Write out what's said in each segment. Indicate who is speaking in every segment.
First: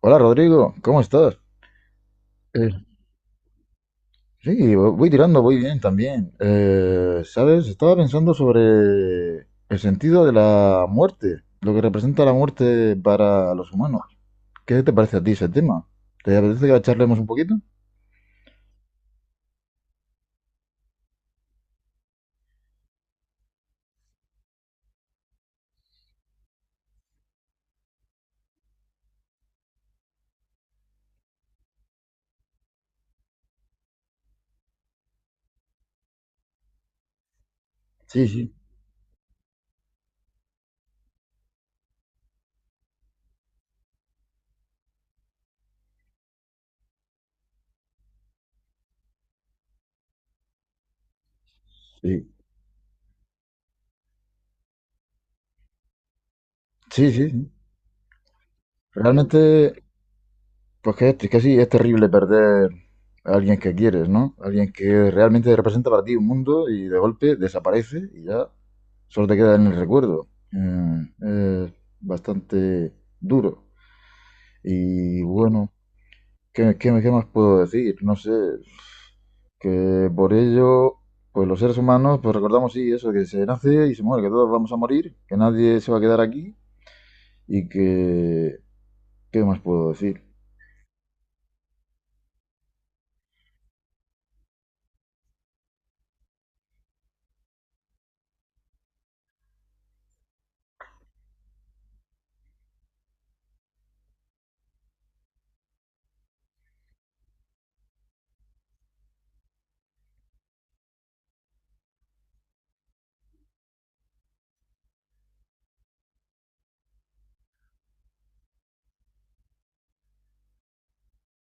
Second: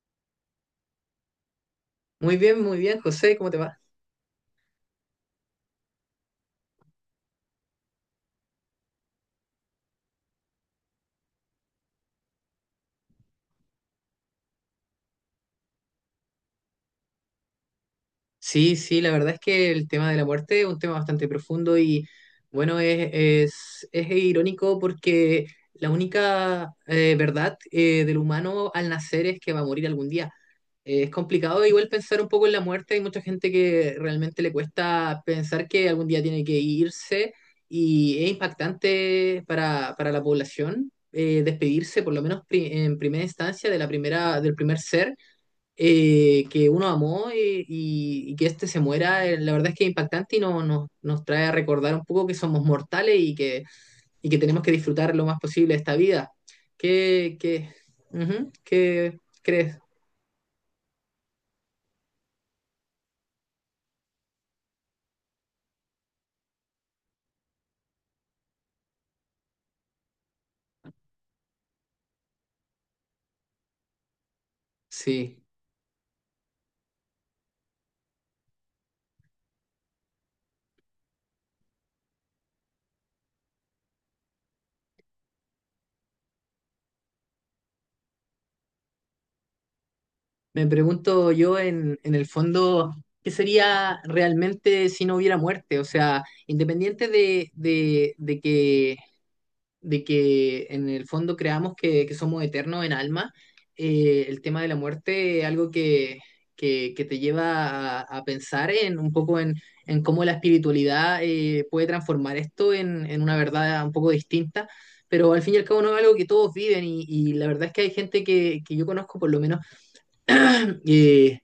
Speaker 1: Hola Rodrigo, ¿cómo estás? Eh,
Speaker 2: Muy bien, José, ¿cómo te va?
Speaker 1: sí, voy tirando, voy bien también. ¿Sabes? Estaba pensando sobre el sentido de la muerte, lo que representa la muerte para los humanos. ¿Qué te parece a ti ese tema? ¿Te apetece que charlemos un poquito?
Speaker 2: Sí, sí, la verdad es que el tema de la muerte es un tema bastante profundo y bueno, es irónico porque la única verdad del humano al nacer es que va a morir algún día. Es complicado igual pensar un poco en la muerte, hay mucha gente que realmente le cuesta pensar que algún día tiene que irse y
Speaker 1: Sí,
Speaker 2: es
Speaker 1: sí,
Speaker 2: impactante para la población despedirse, por lo menos en primera instancia, de la primera, del primer ser que uno amó y que este se muera, la verdad es que es impactante y no, nos trae a recordar un poco
Speaker 1: sí.
Speaker 2: que somos mortales y, que, y que tenemos que disfrutar lo más posible esta vida.
Speaker 1: Sí, sí,
Speaker 2: ¿Qué,
Speaker 1: sí.
Speaker 2: qué, ujú, qué
Speaker 1: Realmente.
Speaker 2: crees?
Speaker 1: Es que sí, es terrible perder a alguien que quieres, ¿no? Alguien que realmente representa para ti un mundo y de golpe desaparece y ya solo te queda en el recuerdo. Es bastante duro. Y
Speaker 2: Sí,
Speaker 1: bueno, ¿qué más puedo decir? No sé, que por ello, pues los seres humanos, pues recordamos, sí, eso, que se nace y se muere, que todos vamos a morir, que nadie se va a quedar aquí y que... ¿Qué más puedo decir?
Speaker 2: me pregunto yo en el fondo, ¿qué sería realmente si no hubiera muerte? O sea, independiente de que en el fondo creamos que somos eternos en alma, el tema de la muerte es algo que te lleva a pensar en un poco en cómo la espiritualidad puede transformar esto en una verdad un poco distinta. Pero al fin y al cabo no es algo que todos viven y la verdad es que hay gente que yo conozco por lo menos eh,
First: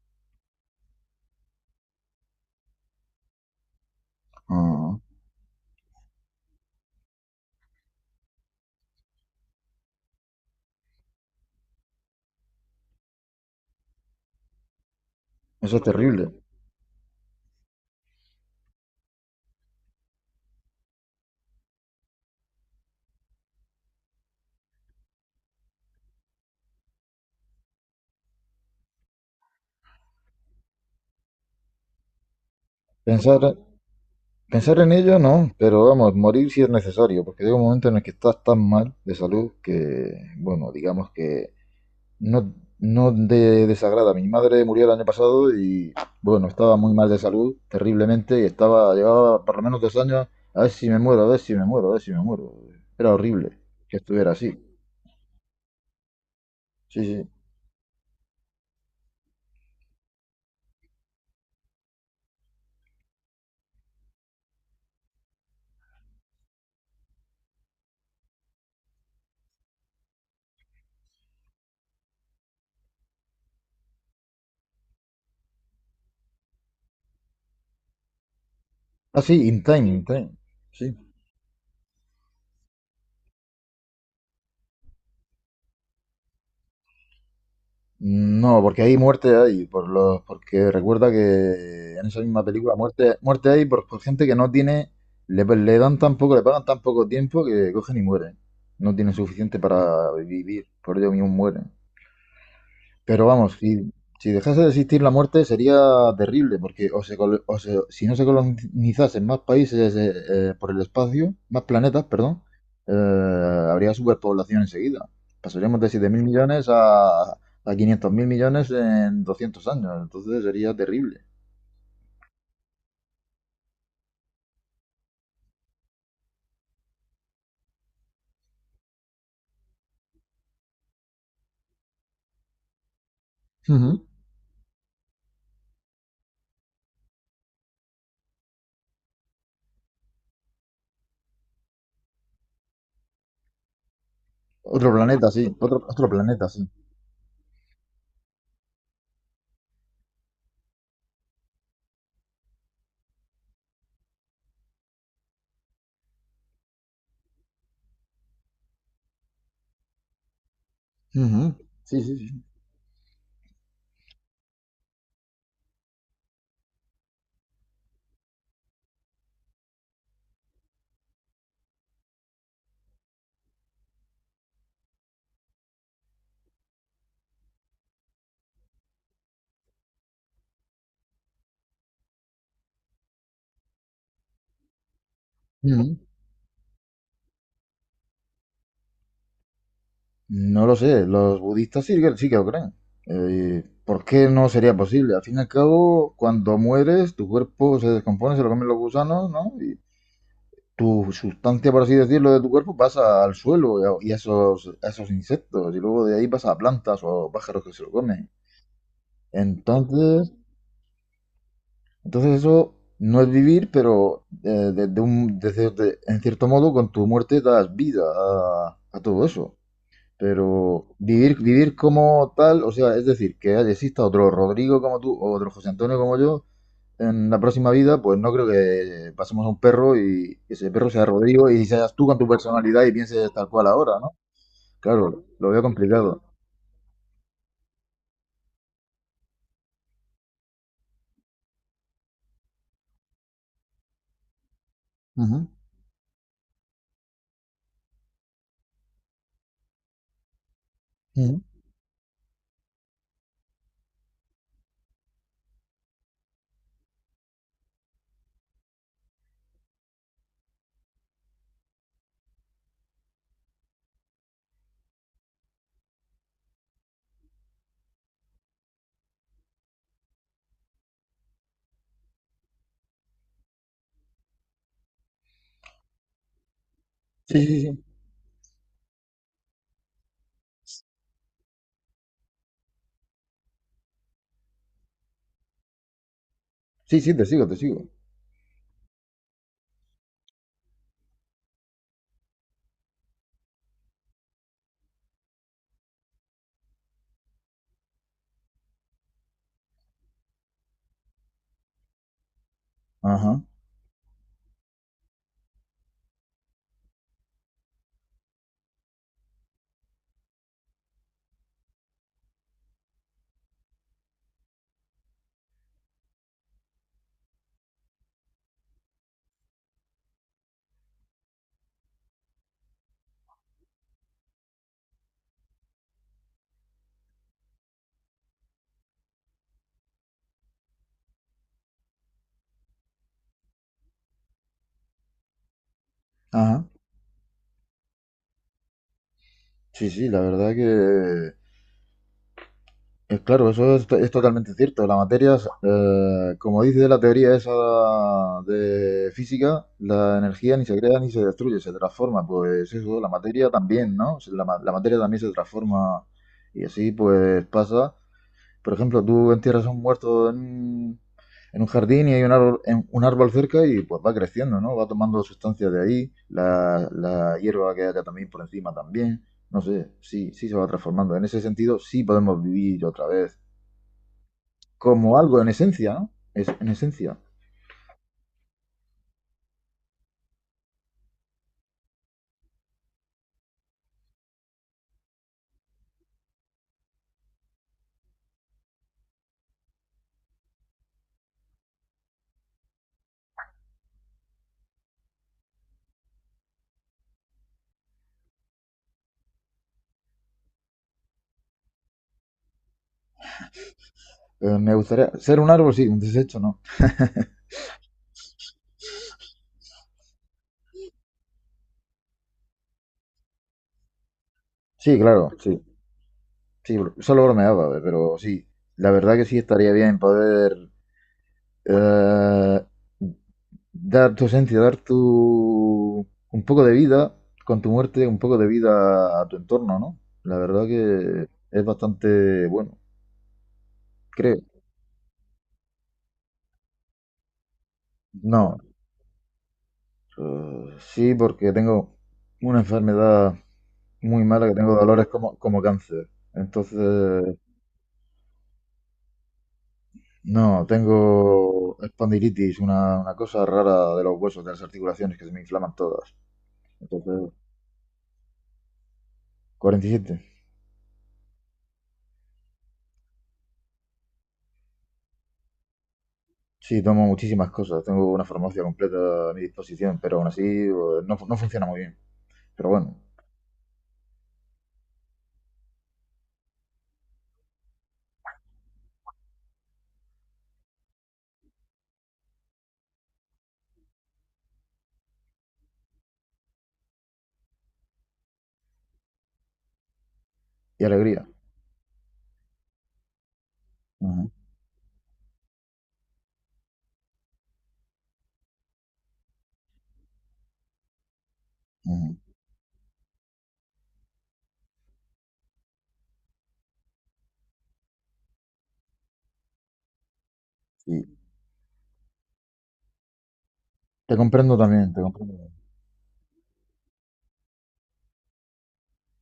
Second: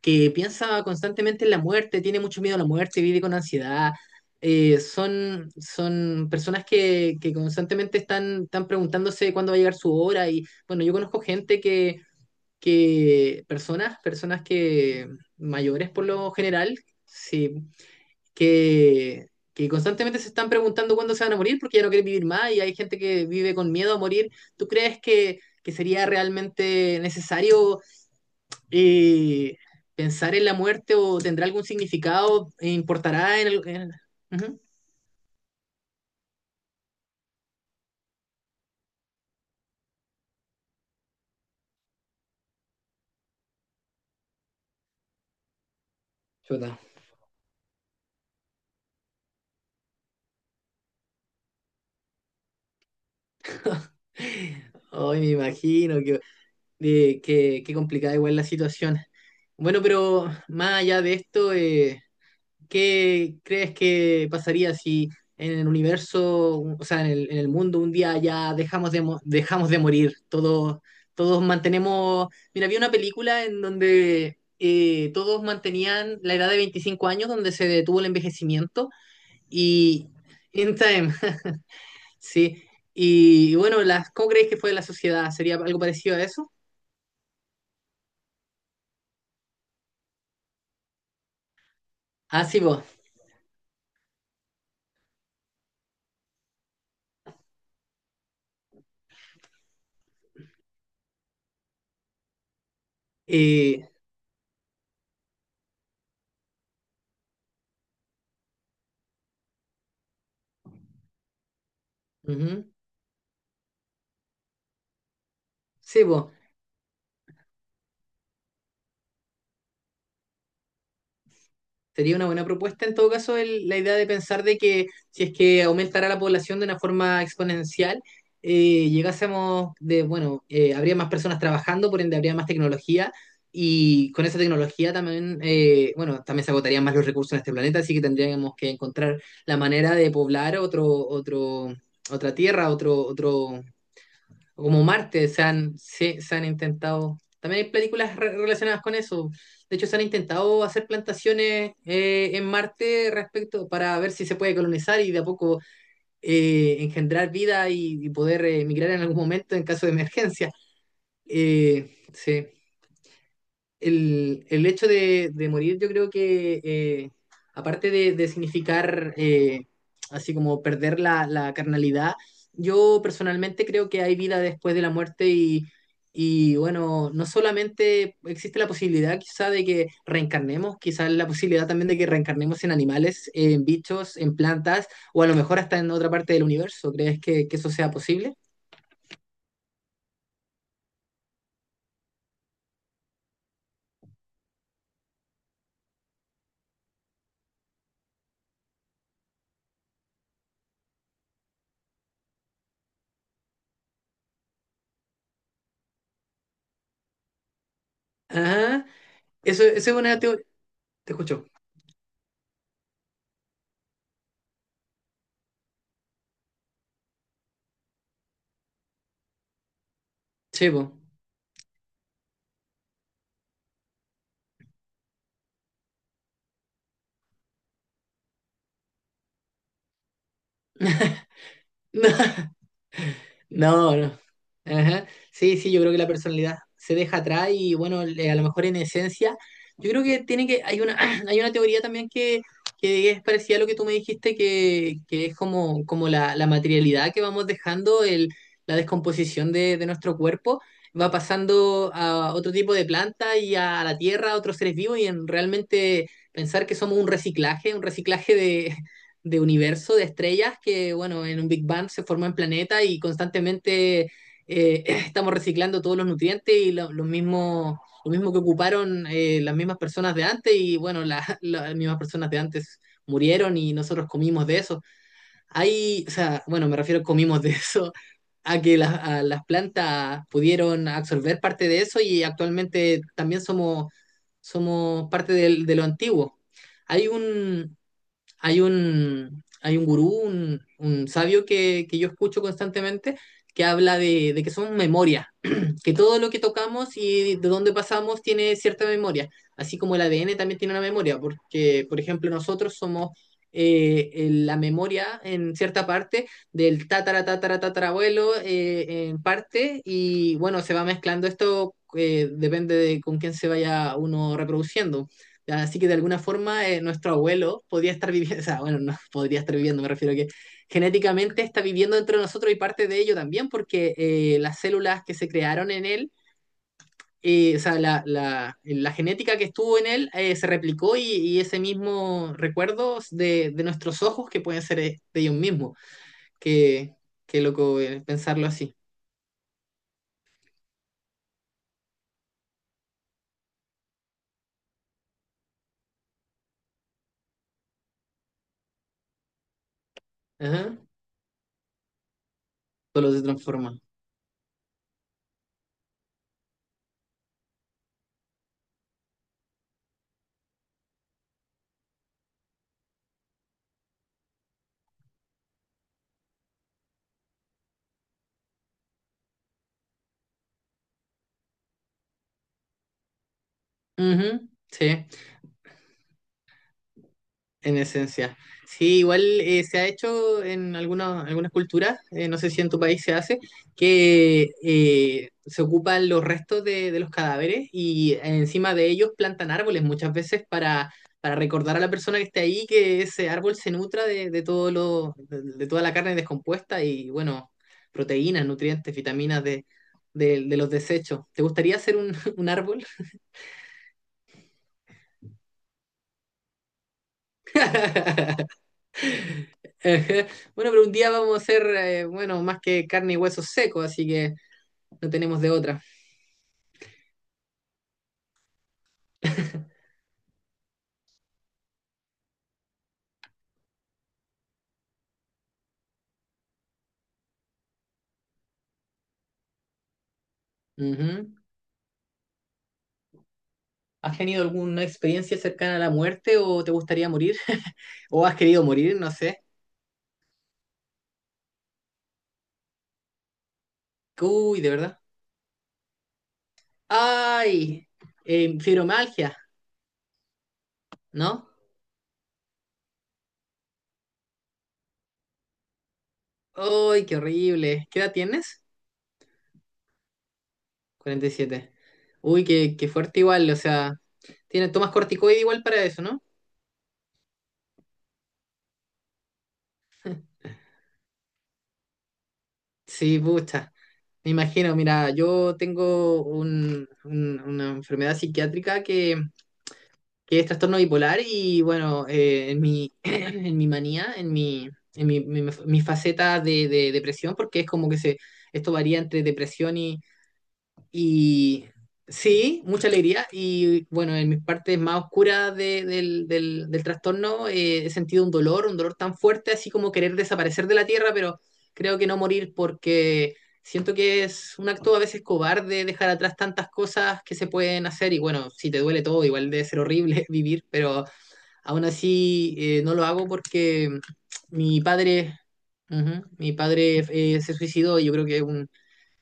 Speaker 2: que piensa constantemente en la muerte, tiene mucho miedo a la muerte, vive con ansiedad. Eh,
Speaker 1: Ah,
Speaker 2: son, son personas que constantemente están preguntándose cuándo va a llegar su hora. Y bueno, yo conozco gente que, personas, personas que
Speaker 1: eso es
Speaker 2: mayores por lo
Speaker 1: terrible.
Speaker 2: general, sí, que, que constantemente se están preguntando cuándo se van a morir porque ya no quieren vivir más y hay gente que vive con miedo a morir. ¿Tú crees que sería realmente necesario? eh, pensar en la muerte o tendrá algún significado, e
Speaker 1: Pensar,
Speaker 2: importará en el... Ujú.
Speaker 1: Pensar en ello no, pero vamos, morir si es necesario, porque llega un momento en el que estás tan mal de salud que, bueno, digamos que no, no de desagrada. Mi madre murió el año pasado y, bueno, estaba
Speaker 2: Chuta.
Speaker 1: muy mal de salud, terriblemente, y estaba, llevaba por lo menos 2 años, a ver si me muero, a ver si me muero, a ver si me muero. Era horrible que estuviera así.
Speaker 2: Ay, me imagino que,
Speaker 1: Sí, sí.
Speaker 2: qué complicada igual la situación. Bueno, pero más allá de esto, ¿qué crees que pasaría si en el universo, o sea, en en el mundo un día ya dejamos de dejamos de morir? Todos, todos mantenemos... Mira, había una película en donde todos mantenían la edad de 25 años, donde se detuvo el envejecimiento
Speaker 1: Ah, sí, in time, in
Speaker 2: y...
Speaker 1: time.
Speaker 2: In
Speaker 1: Sí.
Speaker 2: Time, sí. Y bueno, las, ¿cómo creéis que fue la sociedad? ¿Sería algo parecido a eso?
Speaker 1: No, porque hay muerte ahí, por los, porque recuerda que en esa misma
Speaker 2: Ah, sí,
Speaker 1: película
Speaker 2: vos.
Speaker 1: muerte, muerte hay por gente que no tiene, le dan tan poco, le pagan tan poco tiempo que cogen y mueren. No tienen suficiente para vivir, por ello mismo mueren. Pero vamos,
Speaker 2: Eh,
Speaker 1: si, si dejase de existir la muerte sería terrible, porque o se colo- o se- si no se colonizasen más países por el espacio, más planetas, perdón,
Speaker 2: ujú.
Speaker 1: habría superpoblación enseguida. Pasaríamos de
Speaker 2: Sí,
Speaker 1: siete mil
Speaker 2: vos.
Speaker 1: millones a 500 mil millones en 200 años, entonces sería terrible.
Speaker 2: Sería una buena propuesta en todo caso la idea de pensar de que si es que aumentara la población de una forma exponencial, habría más personas trabajando, por ende habría más tecnología
Speaker 1: Ujú.
Speaker 2: y con esa tecnología también, bueno, también se agotarían más los recursos en este planeta, así que tendríamos que encontrar la manera de poblar otra tierra, otro, como
Speaker 1: Otro
Speaker 2: Marte,
Speaker 1: planeta, sí, otro, otro
Speaker 2: se, se han
Speaker 1: planeta, sí.
Speaker 2: intentado. También hay películas relacionadas con eso. De hecho, se han intentado hacer plantaciones en Marte respecto para ver si se puede colonizar y de a poco engendrar vida y poder emigrar en algún momento en caso de emergencia.
Speaker 1: Ujú. Sí, sí, sí.
Speaker 2: Sí el hecho de morir yo creo que, de significar así como perder la carnalidad, yo personalmente creo que hay vida después de la muerte y bueno, no solamente existe la posibilidad quizá de que reencarnemos, quizás la posibilidad también de que reencarnemos en animales, en bichos, en plantas o a lo mejor hasta en
Speaker 1: Ujú.
Speaker 2: otra parte del universo. ¿Crees que eso sea posible?
Speaker 1: No lo sé, los budistas sí, sí que lo creen. ¿Por qué no sería posible? Al fin y al cabo, cuando mueres, tu cuerpo se descompone, se lo comen los gusanos, ¿no? Y tu sustancia, por así decirlo, de tu cuerpo pasa al suelo y a esos insectos, y luego de ahí pasa a plantas o a pájaros que se lo comen.
Speaker 2: Ah Eso es una...
Speaker 1: Entonces,
Speaker 2: te escucho.
Speaker 1: entonces eso no es vivir, pero de un- de cier- de- en cierto modo con tu muerte das vida a todo eso.
Speaker 2: Chevo.
Speaker 1: Pero vivir, vivir como tal, o sea, es decir, que exista otro Rodrigo como tú o otro José Antonio como yo en la próxima vida, pues no creo que pasemos a un perro y ese perro sea Rodrigo y seas tú con tu personalidad y pienses tal cual ahora,
Speaker 2: No,
Speaker 1: ¿no?
Speaker 2: no. Ajá.
Speaker 1: Claro, lo
Speaker 2: Sí,
Speaker 1: veo
Speaker 2: sí, yo creo que la
Speaker 1: complicado.
Speaker 2: personalidad se deja atrás y bueno, a lo mejor en esencia, yo creo que tiene que, hay una, hay una teoría también que es parecida a lo que tú me dijiste, que es
Speaker 1: Ujú,
Speaker 2: como, como la materialidad que vamos dejando, el, la descomposición de nuestro cuerpo, va
Speaker 1: ujú.
Speaker 2: pasando a otro tipo de planta y a, la tierra, a otros seres vivos, y en realmente pensar que somos un reciclaje de universo de estrellas que, bueno, en un Big Bang se formó en planeta y constantemente estamos reciclando todos los nutrientes y lo mismo que ocuparon las mismas personas de antes bueno, las mismas personas de antes murieron y nosotros comimos de eso. Hay, o sea, bueno, me refiero comimos
Speaker 1: Sí,
Speaker 2: de
Speaker 1: sí, sí.
Speaker 2: eso a que las a las plantas pudieron absorber parte de eso y actualmente también somos, somos parte de lo antiguo.
Speaker 1: Sí,
Speaker 2: Hay
Speaker 1: sí, te sigo, te
Speaker 2: un,
Speaker 1: sigo.
Speaker 2: Hay un gurú, un sabio que yo escucho constantemente, que habla de que son memorias que todo lo que tocamos y de dónde pasamos tiene cierta memoria, así como el ADN también tiene una memoria, porque, por ejemplo, nosotros somos
Speaker 1: Ajá,
Speaker 2: en la memoria en cierta parte del tatara, tatara, tatarabuelo en parte, y bueno, se va mezclando esto, depende de con quién se vaya uno reproduciendo. Así que de alguna forma nuestro abuelo podría estar viviendo, o sea, bueno, no podría estar viviendo, me refiero a que genéticamente está viviendo dentro de nosotros y parte de ello también, porque las células que se crearon en él, o sea, la genética que estuvo en él se replicó y ese mismo recuerdo de nuestros ojos que pueden ser de ellos mismos.
Speaker 1: ajá.
Speaker 2: Qué, qué loco pensarlo así.
Speaker 1: Sí, sí, la verdad que claro, eso es, es totalmente cierto. La materia, es, como dice la teoría esa de física, la energía ni se
Speaker 2: Ajá.
Speaker 1: crea ni se destruye, se transforma. Pues eso, la
Speaker 2: Solo se
Speaker 1: materia
Speaker 2: transforma.
Speaker 1: también, ¿no? La materia también se transforma y así pues pasa. Por ejemplo, tú entierras a un muerto en, en un jardín y hay un árbol, un árbol cerca y pues va creciendo, ¿no? Va tomando sustancias de ahí, la hierba que haya también por encima también. No sé, sí, sí se va transformando. En ese sentido, sí podemos vivir otra vez
Speaker 2: Ujú, sí.
Speaker 1: como algo en esencia, ¿no? Es, en esencia.
Speaker 2: En esencia. Sí, igual se ha hecho en algunas, algunas culturas, no sé si en tu país se hace, que se ocupan los restos de los cadáveres y encima de ellos plantan árboles muchas veces para recordar a la persona que esté ahí que ese árbol se nutra de todo lo, de toda la carne descompuesta y bueno, proteínas, nutrientes, vitaminas de, de los desechos. ¿Te gustaría hacer un árbol?
Speaker 1: Me gustaría ser un árbol, sí, un desecho, ¿no?
Speaker 2: Ajá. Bueno, pero un día vamos a hacer, bueno, más que carne y huesos secos, así que
Speaker 1: Sí,
Speaker 2: no
Speaker 1: claro,
Speaker 2: tenemos de
Speaker 1: sí.
Speaker 2: otra.
Speaker 1: Sí, solo bromeaba, pero sí. La verdad que sí estaría bien poder eh, dar tu esencia, dar tu un poco de vida, con tu muerte, un poco de vida a tu entorno, ¿no? La verdad que
Speaker 2: Ujú.
Speaker 1: es bastante bueno,
Speaker 2: ¿Has
Speaker 1: creo.
Speaker 2: tenido alguna experiencia cercana a la muerte o te gustaría morir? ¿O has
Speaker 1: No,
Speaker 2: querido morir? No sé.
Speaker 1: sí, porque tengo una enfermedad muy mala que
Speaker 2: Uy, de
Speaker 1: tengo
Speaker 2: verdad.
Speaker 1: dolores como, como cáncer. Entonces,
Speaker 2: ¡Ay! Fibromialgia,
Speaker 1: no, tengo
Speaker 2: ¿no?
Speaker 1: espondilitis, una cosa rara de los huesos, de las articulaciones que se me inflaman todas.
Speaker 2: ¡Ay, qué
Speaker 1: Entonces,
Speaker 2: horrible! ¿Qué edad tienes?
Speaker 1: 47.
Speaker 2: 47. Uy, qué fuerte igual, o sea, tienes, tomas corticoide igual para eso, ¿no?
Speaker 1: Sí, tomo muchísimas cosas. Tengo una farmacia completa a mi disposición, pero aún así no funciona muy bien. Pero bueno,
Speaker 2: Sí, pucha. Me imagino, mira, yo tengo una enfermedad psiquiátrica que es trastorno bipolar y bueno, en mi, en mi manía, mi faceta de depresión, porque es como que se, esto varía entre depresión
Speaker 1: y alegría.
Speaker 2: y sí, mucha alegría. Y bueno, en
Speaker 1: Ujú,
Speaker 2: mis partes más oscuras del trastorno he sentido un dolor tan fuerte, así como querer desaparecer de la tierra, pero creo que
Speaker 1: ujú.
Speaker 2: no morir porque siento que es un acto a veces cobarde dejar atrás tantas cosas que se pueden hacer. Y bueno, si te duele todo, igual debe ser horrible vivir, pero
Speaker 1: Sí.
Speaker 2: aún así no lo hago porque
Speaker 1: Te comprendo
Speaker 2: mi
Speaker 1: también, te
Speaker 2: padre,
Speaker 1: comprendo.
Speaker 2: ujú, mi padre se suicidó y yo creo que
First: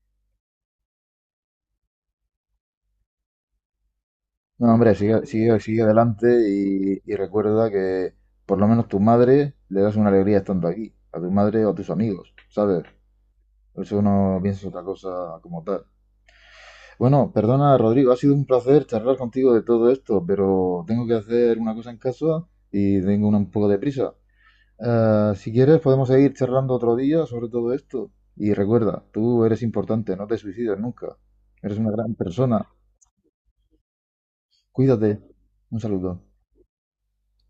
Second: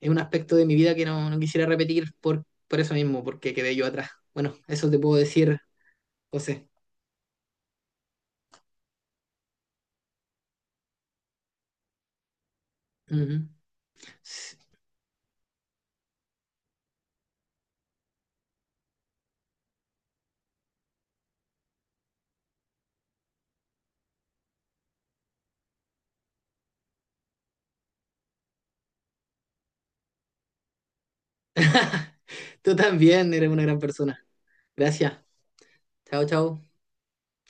Speaker 2: es un aspecto de mi vida que no, no quisiera repetir por eso mismo, porque quedé yo atrás. Bueno,
Speaker 1: No,
Speaker 2: eso
Speaker 1: hombre,
Speaker 2: te puedo
Speaker 1: sigue, sigue,
Speaker 2: decir,
Speaker 1: sigue adelante
Speaker 2: José.
Speaker 1: y recuerda que por lo menos tu madre le das una alegría estando aquí, a tu madre o a tus amigos, ¿sabes?
Speaker 2: Ujú.
Speaker 1: Por eso no pienses otra cosa como tal. Bueno, perdona, Rodrigo, ha sido un placer charlar contigo de todo esto, pero tengo que hacer una cosa en casa y tengo un poco de prisa. Si quieres, podemos seguir charlando otro día sobre todo esto. Y recuerda, tú eres importante, no te suicides nunca. Eres una gran persona.
Speaker 2: Tú también eres una gran persona.
Speaker 1: Cuídate.
Speaker 2: Gracias.
Speaker 1: Un saludo.
Speaker 2: Chao, chao.